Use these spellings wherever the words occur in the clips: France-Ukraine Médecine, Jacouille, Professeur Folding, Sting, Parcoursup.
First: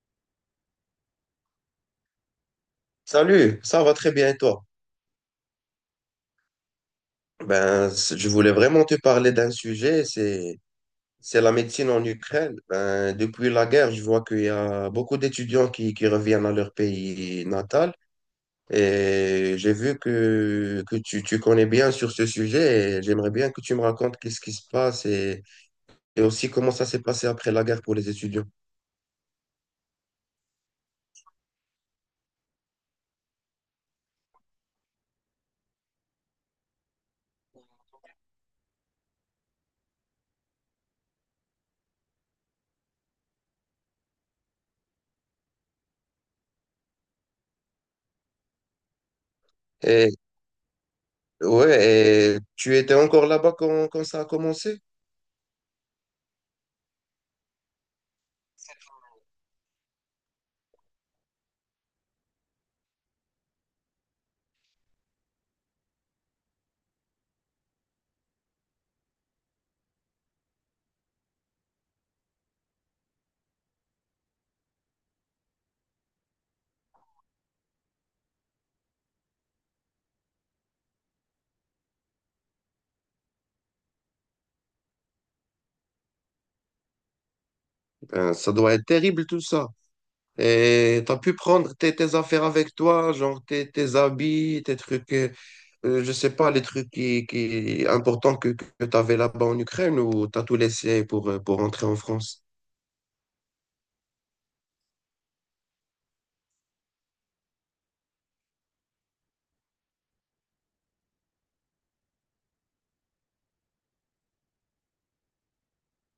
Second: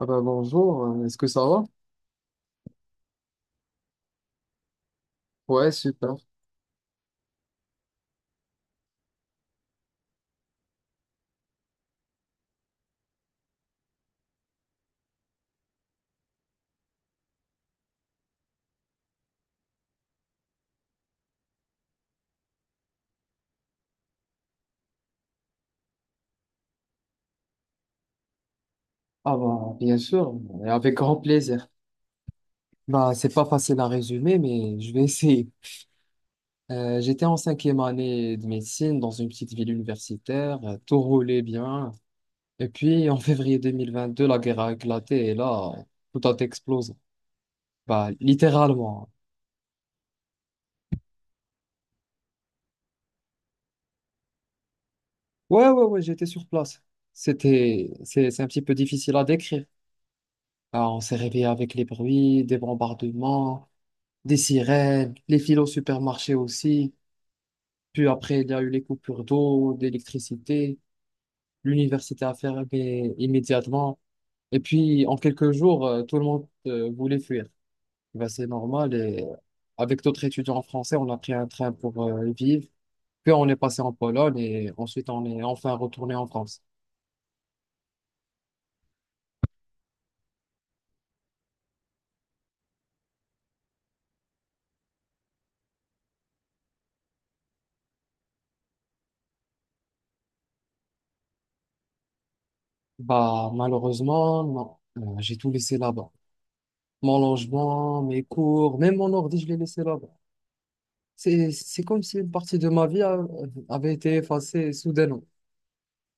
Ah bah bonjour, est-ce que ça va? Salut, ça va très bien et toi? Ouais, super. Ben, je voulais vraiment te parler d'un sujet, c'est la médecine en Ukraine. Ben, depuis la guerre, je vois qu'il y a beaucoup d'étudiants qui reviennent à leur pays natal, et j'ai vu que tu connais bien sur ce sujet et j'aimerais bien que tu me racontes qu'est-ce qui se passe, et aussi comment ça s'est passé après la guerre pour les étudiants. Ah bah bien sûr, et avec grand plaisir. Bah c'est pas facile à résumer, mais je vais essayer. J'étais en cinquième année de médecine dans une petite ville universitaire, tout roulait bien. Et puis en février 2022, la guerre a éclaté et là, tout a explosé. Bah littéralement. Et ouais, et tu étais encore là-bas quand ça a commencé? Ouais, ouais, ouais, j'étais sur place. C'est un petit peu difficile à décrire. Ah, on s'est réveillé avec les bruits, des bombardements, des sirènes, les files au supermarché aussi. Puis après, il y a eu les coupures d'eau, d'électricité. L'université a fermé immédiatement. Et puis, en quelques jours, tout le monde voulait fuir. Ben, c'est normal. Et avec d'autres étudiants français, on a pris un train pour vivre. Puis on est passé en Pologne et ensuite on est enfin retourné en France. Ben, ça doit être terrible tout ça. Et tu pu prendre tes affaires avec toi, genre tes habits, tes trucs, je sais pas, les trucs qui importants que t'avais là-bas en Ukraine, ou t'as tout laissé pour rentrer en France? Bah, malheureusement, non. J'ai tout laissé là-bas. Mon logement, mes cours, même mon ordi, je l'ai laissé là-bas. C'est comme si une partie de ma vie avait été effacée soudainement.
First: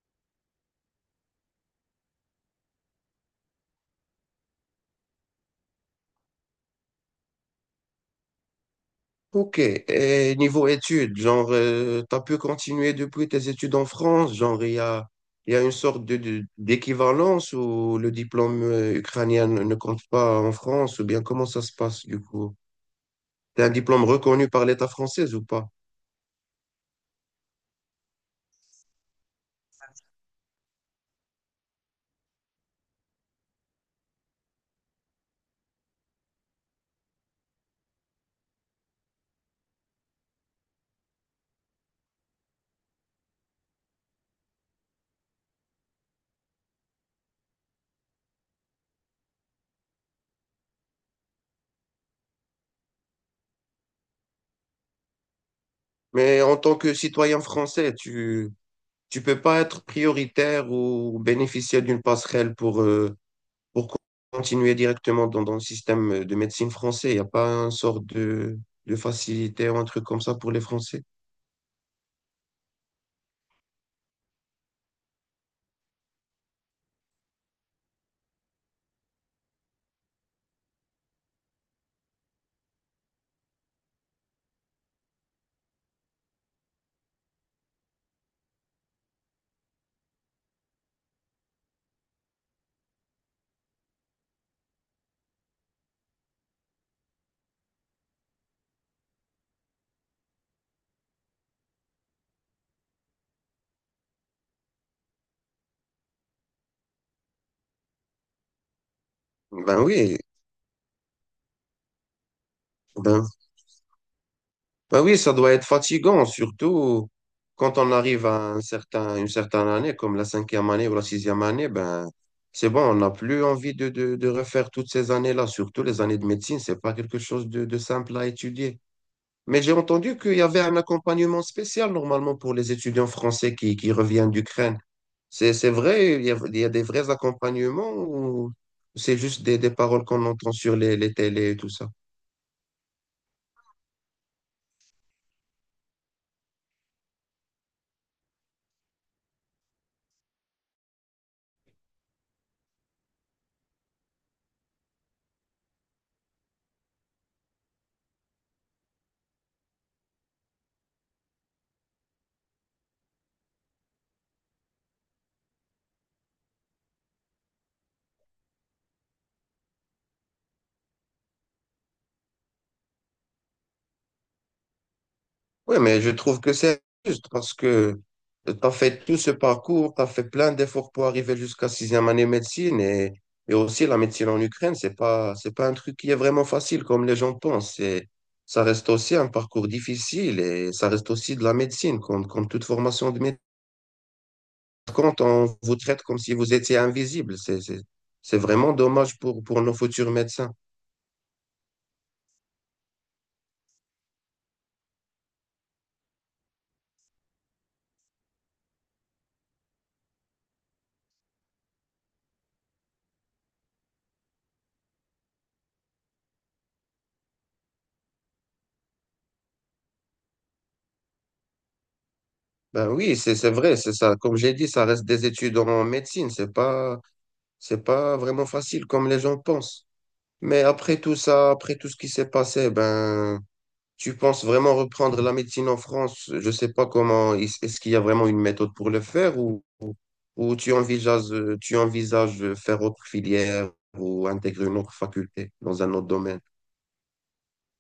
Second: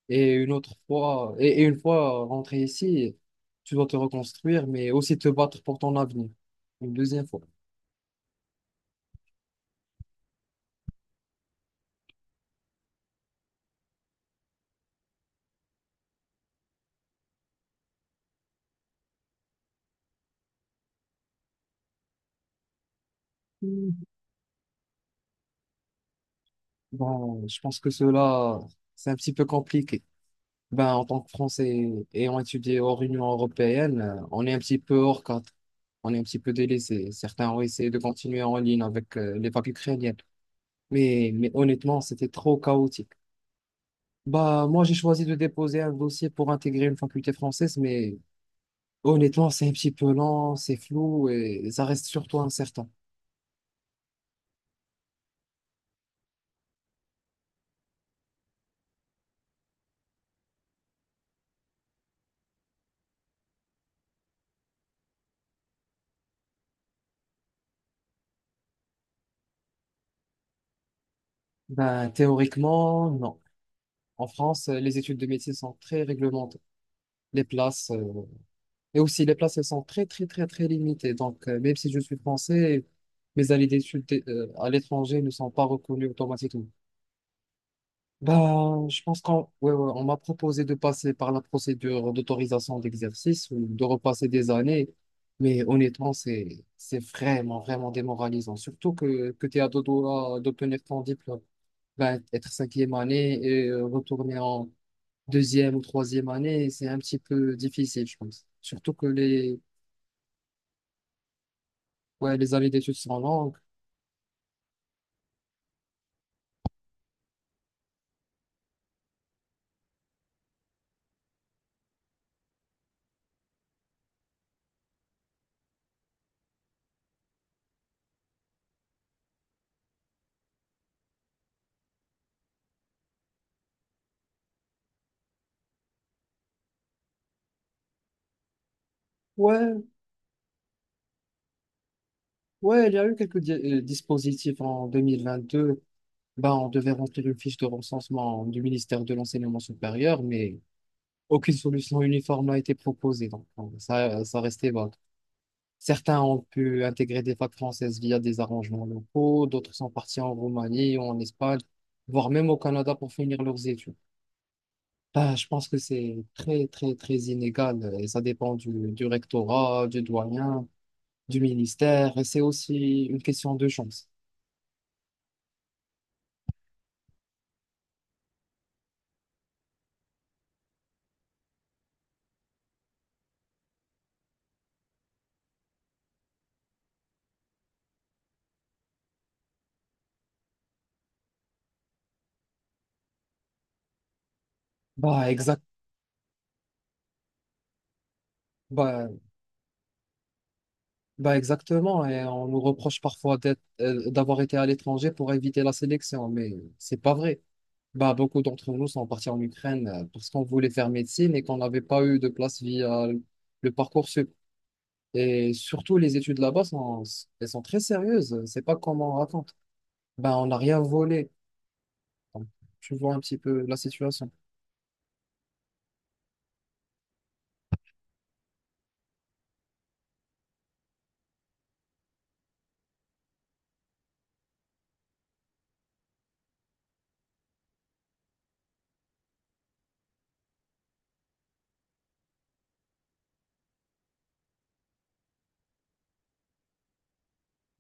Et une fois rentré ici, tu dois te reconstruire, mais aussi te battre pour ton avenir. Une deuxième fois. Ok, et niveau études, genre, t'as pu continuer depuis tes études en France, genre, il y a une sorte d'équivalence où le diplôme ukrainien ne compte pas en France, ou bien comment ça se passe du coup? T'as un diplôme Hmm. reconnu par l'État français ou pas? Bon, je pense que cela, c'est un petit peu compliqué. Ben, en tant que Français ayant étudié hors Union européenne, on est un petit peu hors cadre. On est un petit peu délaissé. Certains ont essayé de continuer en ligne avec les papes ukrainiennes. Mais honnêtement, c'était trop chaotique. Bah, moi, j'ai choisi de déposer un dossier pour intégrer une faculté française, mais honnêtement, c'est un petit peu lent, c'est flou et ça reste surtout incertain. Mais en tant que citoyen français, tu peux pas être prioritaire ou bénéficier d'une passerelle pour continuer directement dans, dans le système de médecine français. Il n'y a pas un sort de facilité ou un truc comme ça pour les Français. Ben, théoriquement, non. En France, les études de médecine sont très réglementées. Les places, euh, les places, elles sont très, très, très, très limitées. Donc, même si je suis français, mes années d'études à l'étranger ne sont pas reconnues automatiquement. Ben, je pense qu'on ouais, ouais, on m'a proposé de passer par la procédure d'autorisation d'exercice ou de repasser des années, mais honnêtement, c'est vraiment, vraiment démoralisant. Surtout que tu es à deux doigts d'obtenir ton diplôme. Ben, être cinquième année et retourner en deuxième ou troisième année, c'est un petit peu difficile, je pense. Ben oui, Ouais, les années d'études sont ben, longues. ben oui, ça doit être fatigant, surtout quand on arrive à un certain, une certaine année, comme la cinquième année ou la sixième année, ben c'est bon, on n'a plus envie de refaire toutes ces années-là, surtout les années de médecine, c'est pas quelque chose de simple à étudier. Mais j'ai entendu qu'il y avait un accompagnement spécial normalement pour les étudiants français qui reviennent d'Ukraine. C'est vrai, il y a des vrais accompagnements, ou c'est juste des Ouais, paroles qu'on entend sur les télés et tout ça? ouais, il y a eu quelques dispositifs en 2022. Ben, on devait remplir une fiche de recensement du ministère de l'Enseignement supérieur, mais aucune solution uniforme n'a été proposée. Donc, ça, ça restait vague. Certains ont pu intégrer des facs françaises via des arrangements locaux, d'autres sont partis en Roumanie ou en Espagne, voire même au Canada pour finir leurs études. Ben, je pense que c'est très, très, très inégal et ça dépend du rectorat, du doyen, du ministère et c'est aussi une question de chance. Oui, mais je trouve que c'est juste parce que tu as fait tout ce parcours, tu as fait plein d'efforts pour arriver jusqu'à sixième année médecine, et aussi la médecine en Ukraine, c'est pas un truc qui est vraiment facile comme les gens pensent. C'est, ça reste aussi un parcours difficile et ça reste aussi de la médecine, comme toute formation de médecine. Quand Bah, on exact. vous traite comme si vous étiez invisible, c'est vraiment bah, dommage pour nos futurs médecins. Bah exactement, et on nous reproche parfois d'avoir été à l'étranger pour éviter la sélection, mais c'est pas vrai. Bah beaucoup d'entre nous sont partis en Ukraine parce qu'on voulait faire médecine et qu'on n'avait pas eu de place via le Parcoursup. Et surtout, les études là-bas sont, elles sont très sérieuses. C'est pas comme on raconte. Bah on n'a rien volé. Donc, Ben tu vois oui, un petit c'est peu la vrai, c'est ça. situation. Comme j'ai dit, ça reste des études en médecine, c'est pas, c'est pas vraiment facile comme les gens pensent. Mais après tout ça, après tout ce qui s'est passé, ben, tu penses vraiment reprendre la médecine en France? Je sais pas comment, est-ce qu'il y a vraiment une méthode pour le faire, ou tu envisages de faire autre filière, ou intégrer une autre faculté dans un autre domaine?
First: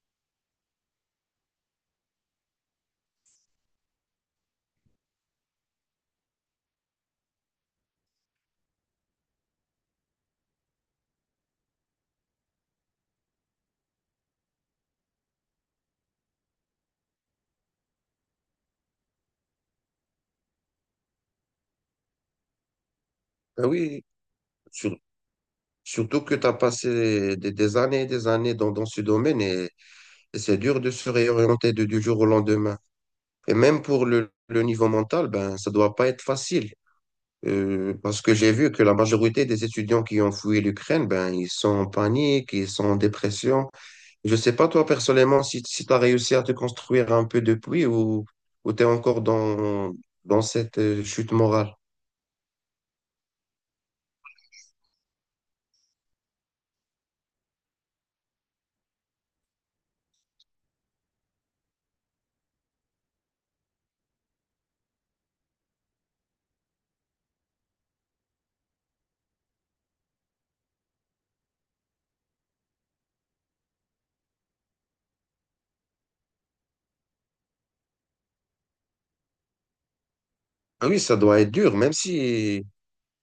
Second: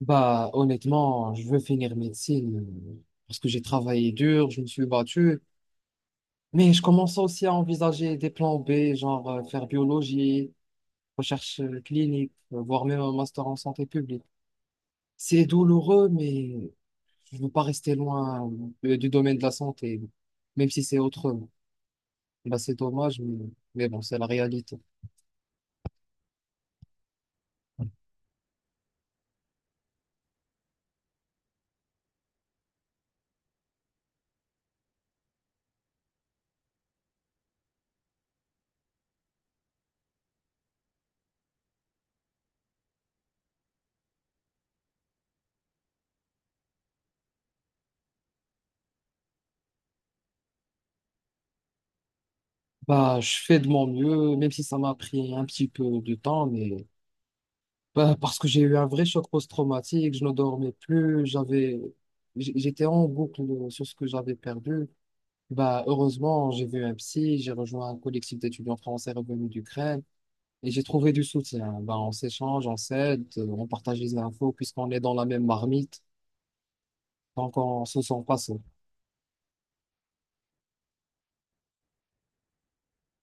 Bah honnêtement, je veux finir médecine parce que j'ai travaillé dur, je me suis battu. Mais je commence aussi à envisager des plans B, genre faire biologie, recherche clinique, voire même un master en santé publique. C'est douloureux, mais je veux pas rester loin du domaine de la santé, même si c'est autrement. Bah, c'est dommage, Ben mais bon, oui, c'est la réalité. sur- surtout que tu as passé des années et des années dans, dans ce domaine, et c'est dur de se réorienter du jour au lendemain. Et même pour le niveau mental, ben, ça doit pas être facile. Parce que j'ai vu que la majorité des étudiants qui ont fui l'Ukraine, ben, ils sont en panique, ils sont en dépression. Je sais pas, toi, personnellement, si tu as réussi à te construire un peu depuis, ou tu es encore dans, dans cette chute morale. Bah, je fais de mon mieux, même si ça m'a pris un petit peu de temps, mais bah, parce que j'ai eu un vrai choc post-traumatique, je ne dormais plus, j'étais en boucle sur ce que j'avais perdu. Bah, heureusement, j'ai vu un psy, j'ai rejoint un collectif d'étudiants français revenus d'Ukraine et j'ai trouvé du soutien. Bah, on s'échange, on s'aide, on partage les infos puisqu'on est dans la même marmite, donc on se sent pas seul. Ah oui, ça doit être dur, même si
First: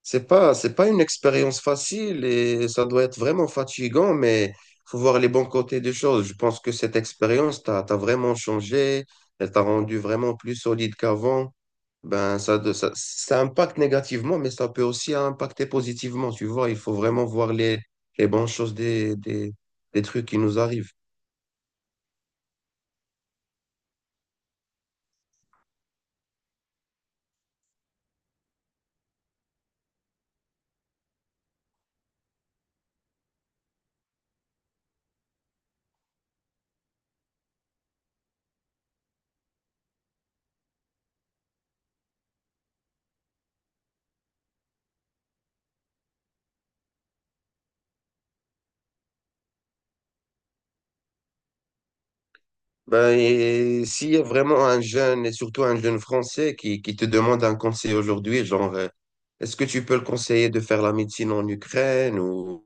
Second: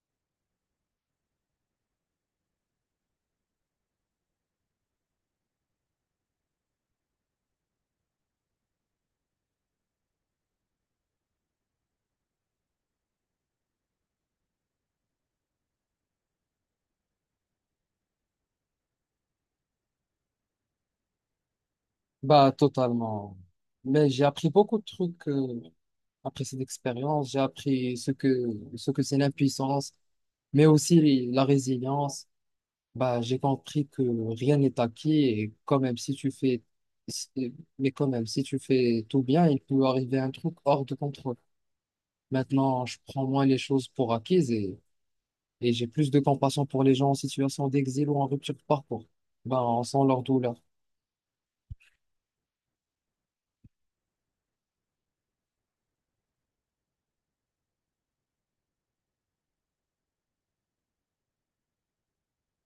c'est pas, c'est pas une expérience facile et ça doit être vraiment fatigant, mais faut voir les bons côtés des choses. Je pense que cette expérience t'a vraiment changé, elle t'a rendu vraiment plus solide qu'avant. Ben, ça, ça impacte négativement, mais ça peut aussi impacter positivement. Tu vois, il faut vraiment voir les bonnes choses des trucs qui nous arrivent. Bah, totalement. Mais j'ai appris beaucoup de trucs après cette expérience. J'ai appris ce que c'est l'impuissance, mais aussi la résilience. Bah, j'ai compris que rien n'est acquis et quand même si tu fais tout bien, il peut arriver un truc hors de contrôle. Maintenant, je prends moins les choses pour acquises et j'ai plus de compassion pour les gens en situation d'exil ou en rupture de parcours. Bah, on sent leur douleur. Ben, et s'il y a vraiment un jeune, et surtout un jeune français, qui te demande un conseil aujourd'hui, genre, est-ce que tu peux le conseiller de faire la médecine en Ukraine,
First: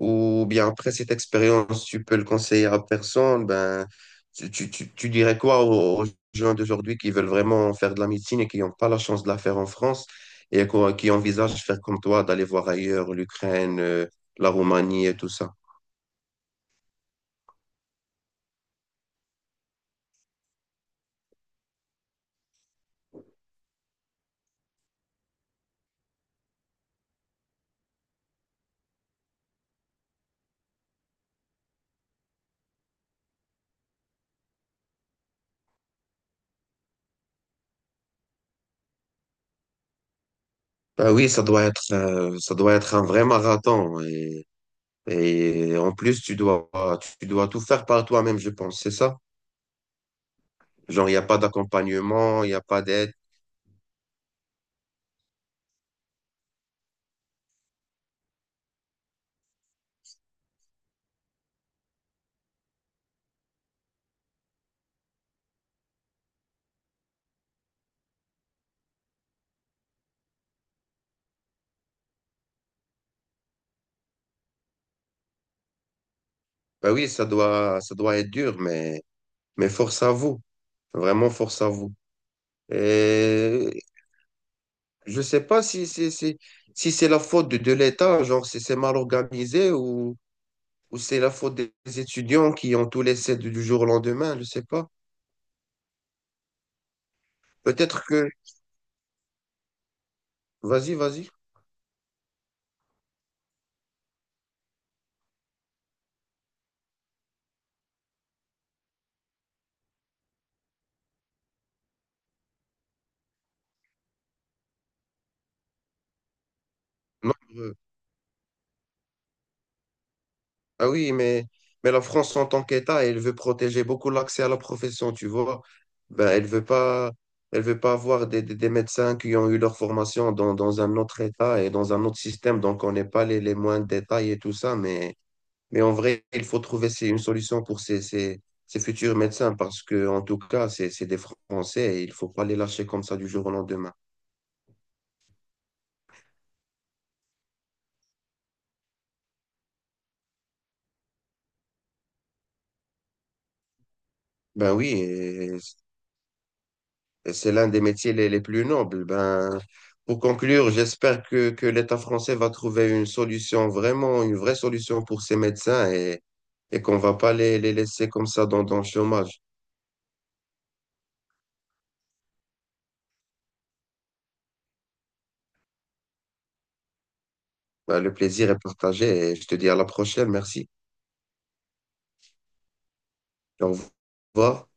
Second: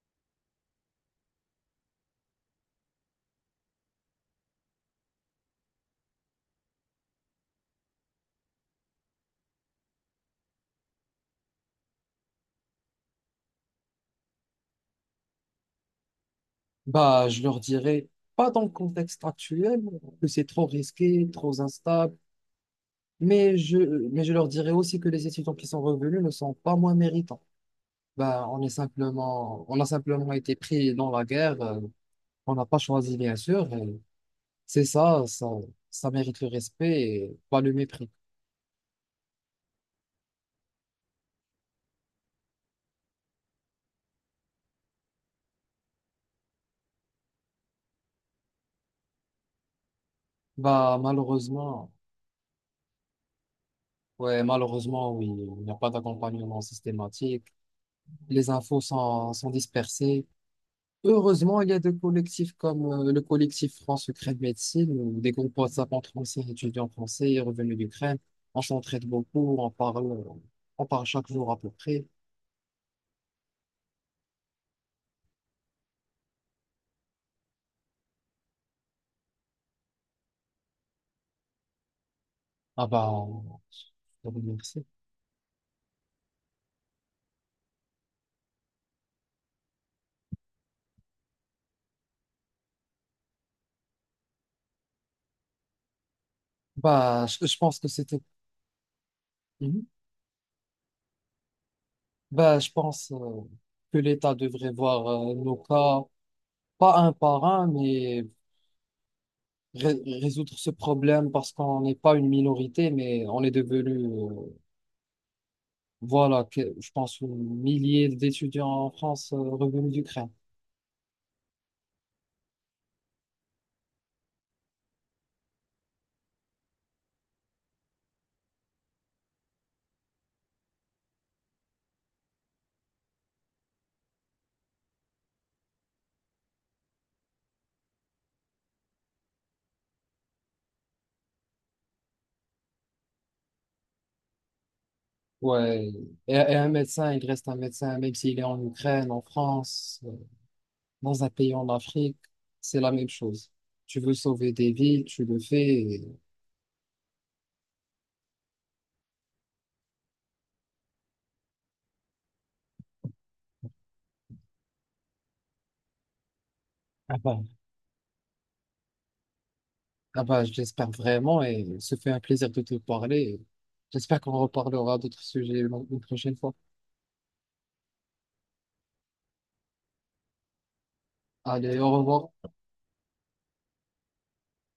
ou bien après cette expérience, tu peux le conseiller à personne, ben, tu dirais quoi aux gens d'aujourd'hui qui veulent vraiment faire de la médecine et qui n'ont pas la chance de la faire en France, et qui envisagent faire comme toi, d'aller voir ailleurs l'Ukraine, la Roumanie et tout ça? Bah, je leur dirais pas dans le contexte actuel que c'est trop risqué, trop instable, mais je mais je leur dirais aussi que les étudiants qui sont revenus ne sont pas moins méritants. On a simplement été pris dans la guerre, on n'a pas choisi, bien sûr. C'est ça mérite le respect et pas le mépris. Ben oui, ça doit être un vrai marathon. Et en plus, tu dois tout faire par toi-même, je pense, c'est ça? Bah, Genre, il n'y a pas malheureusement, d'accompagnement, il n'y a pas d'aide. ouais, malheureusement, oui, il n'y a pas d'accompagnement systématique. Sont dispersées. Heureusement, il y a des collectifs comme le collectif France-Ukraine Médecine, où des groupes WhatsApp entre anciens étudiants français et revenus d'Ukraine. On s'entraide beaucoup, on parle chaque jour à peu près. Ben oui, ça doit être dur, mais force à vous. Vraiment, force à vous. Ah bah, je Et vous remercie. je sais pas si c'est la faute de l'État, genre, si c'est mal organisé, ou c'est la faute des étudiants qui ont tout laissé du jour au lendemain, je sais pas. Je pense que Peut-être c'était. que... Mhm. Vas-y, vas-y. Bah, je pense que l'État devrait voir nos cas, pas un par un, mais résoudre ce problème parce qu'on n'est pas une minorité, mais on est devenu, voilà, je pense, un Non, millier d'étudiants en France revenus d'Ukraine. ah oui, mais la France en tant qu'État, elle veut protéger beaucoup l'accès à la profession, tu vois. Ben, elle veut pas avoir des médecins qui ont eu leur formation dans, dans un autre État et dans un autre système, donc on n'est pas les, les moindres détails et tout ça, mais en vrai, il faut trouver c'est une solution pour ces futurs médecins parce que, en tout cas, c'est des Français et il faut pas les lâcher comme ça du jour au lendemain. Ouais. Et un médecin, il reste un médecin, même s'il est en Ukraine, en France, dans un pays en Afrique, c'est la même chose. Tu veux sauver Ben des vies, tu le oui, fais. et c'est l'un des métiers les plus nobles. Ben, pour conclure, j'espère que l'État français va trouver une solution, vraiment une vraie solution pour ces médecins, et qu'on va Ah pas bah, les, les laisser comme ça dans, dans le chômage. ah bah, j'espère vraiment et ce fait un plaisir de te parler. J'espère qu'on reparlera d'autres sujets une prochaine fois. Ben, le plaisir est partagé et je te dis à la prochaine. Merci. Allez, au revoir. Au revoir.